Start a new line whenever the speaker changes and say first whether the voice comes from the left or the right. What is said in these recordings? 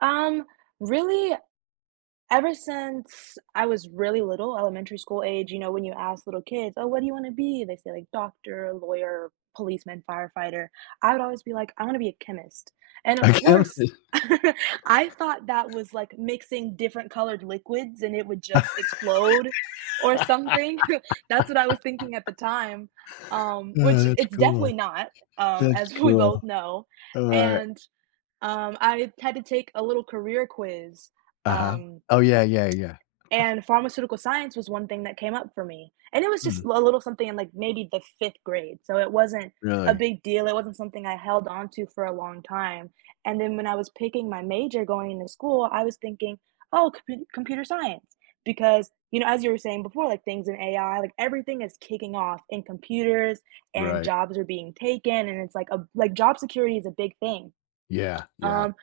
right: Um, really? Ever since I was really little- elementary school age, you know, when you ask little kids, "Oh, what do you wanna be?" they say, like, "doctor, lawyer, policeman, firefighter"- I would always be like, "I wanna be a chemist," and, of
left: I can't.
right: course, I thought that was like mixing different colored liquids and it would just explode or something. That's what I was thinking at the time, um, which
left: Ah, that's
right: it's
left: cool.
right: definitely not, um,
left: That's
right: as we
left: cool.
right: both know,
left: Alright.
right: and, um, I had to take a little career quiz,
left: Uh-huh.
right: um,
left: Oh, yeah, yeah, yeah.
right: and pharmaceutical science was one thing that came up for me, and it was just
left: Mm.
right: l a little something in, like, maybe the 5th grade, so it wasn't a
left: Really?
right: big deal; it wasn't something I held onto for a long time, and then when I was picking my major going to school, I was thinking, "Oh, compu computer science," because, you know, as you were saying before, like, things in AI, like, everything is kicking off in computers, and
left: Right.
right: jobs are being taken, and it's like a b like job security is a big thing.
left: Yeah, yeah.
right: Um,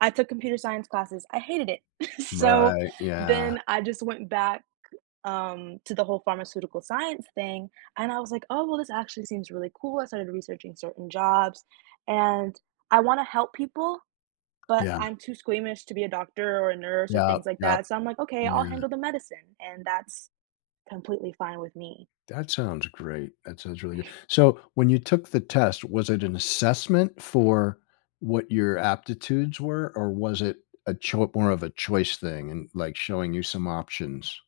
right: I took computer science classes, I hated it; so,
left: Right, yeah.
right: then, I just went back, um, to the whole pharmaceutical science thing, and I was like, "Oh, well, this actually seems really cool," I started researching certain jobs, and I wanna help people, but
left: Yeah.
right: I'm too squeamish to be a doctor or a nurse or
left: Yup,
right: things like
left: yup.
right: that, so I'm like, "Okay, I'll
left: Yeah.
right: handle the medicine," and that's completely fine with me.
left: That sounds great, that sounds really good. So, when you took the test, was it an assessment for what your aptitudes were, or was it a choi more of a choice thing and, like, showing you some options?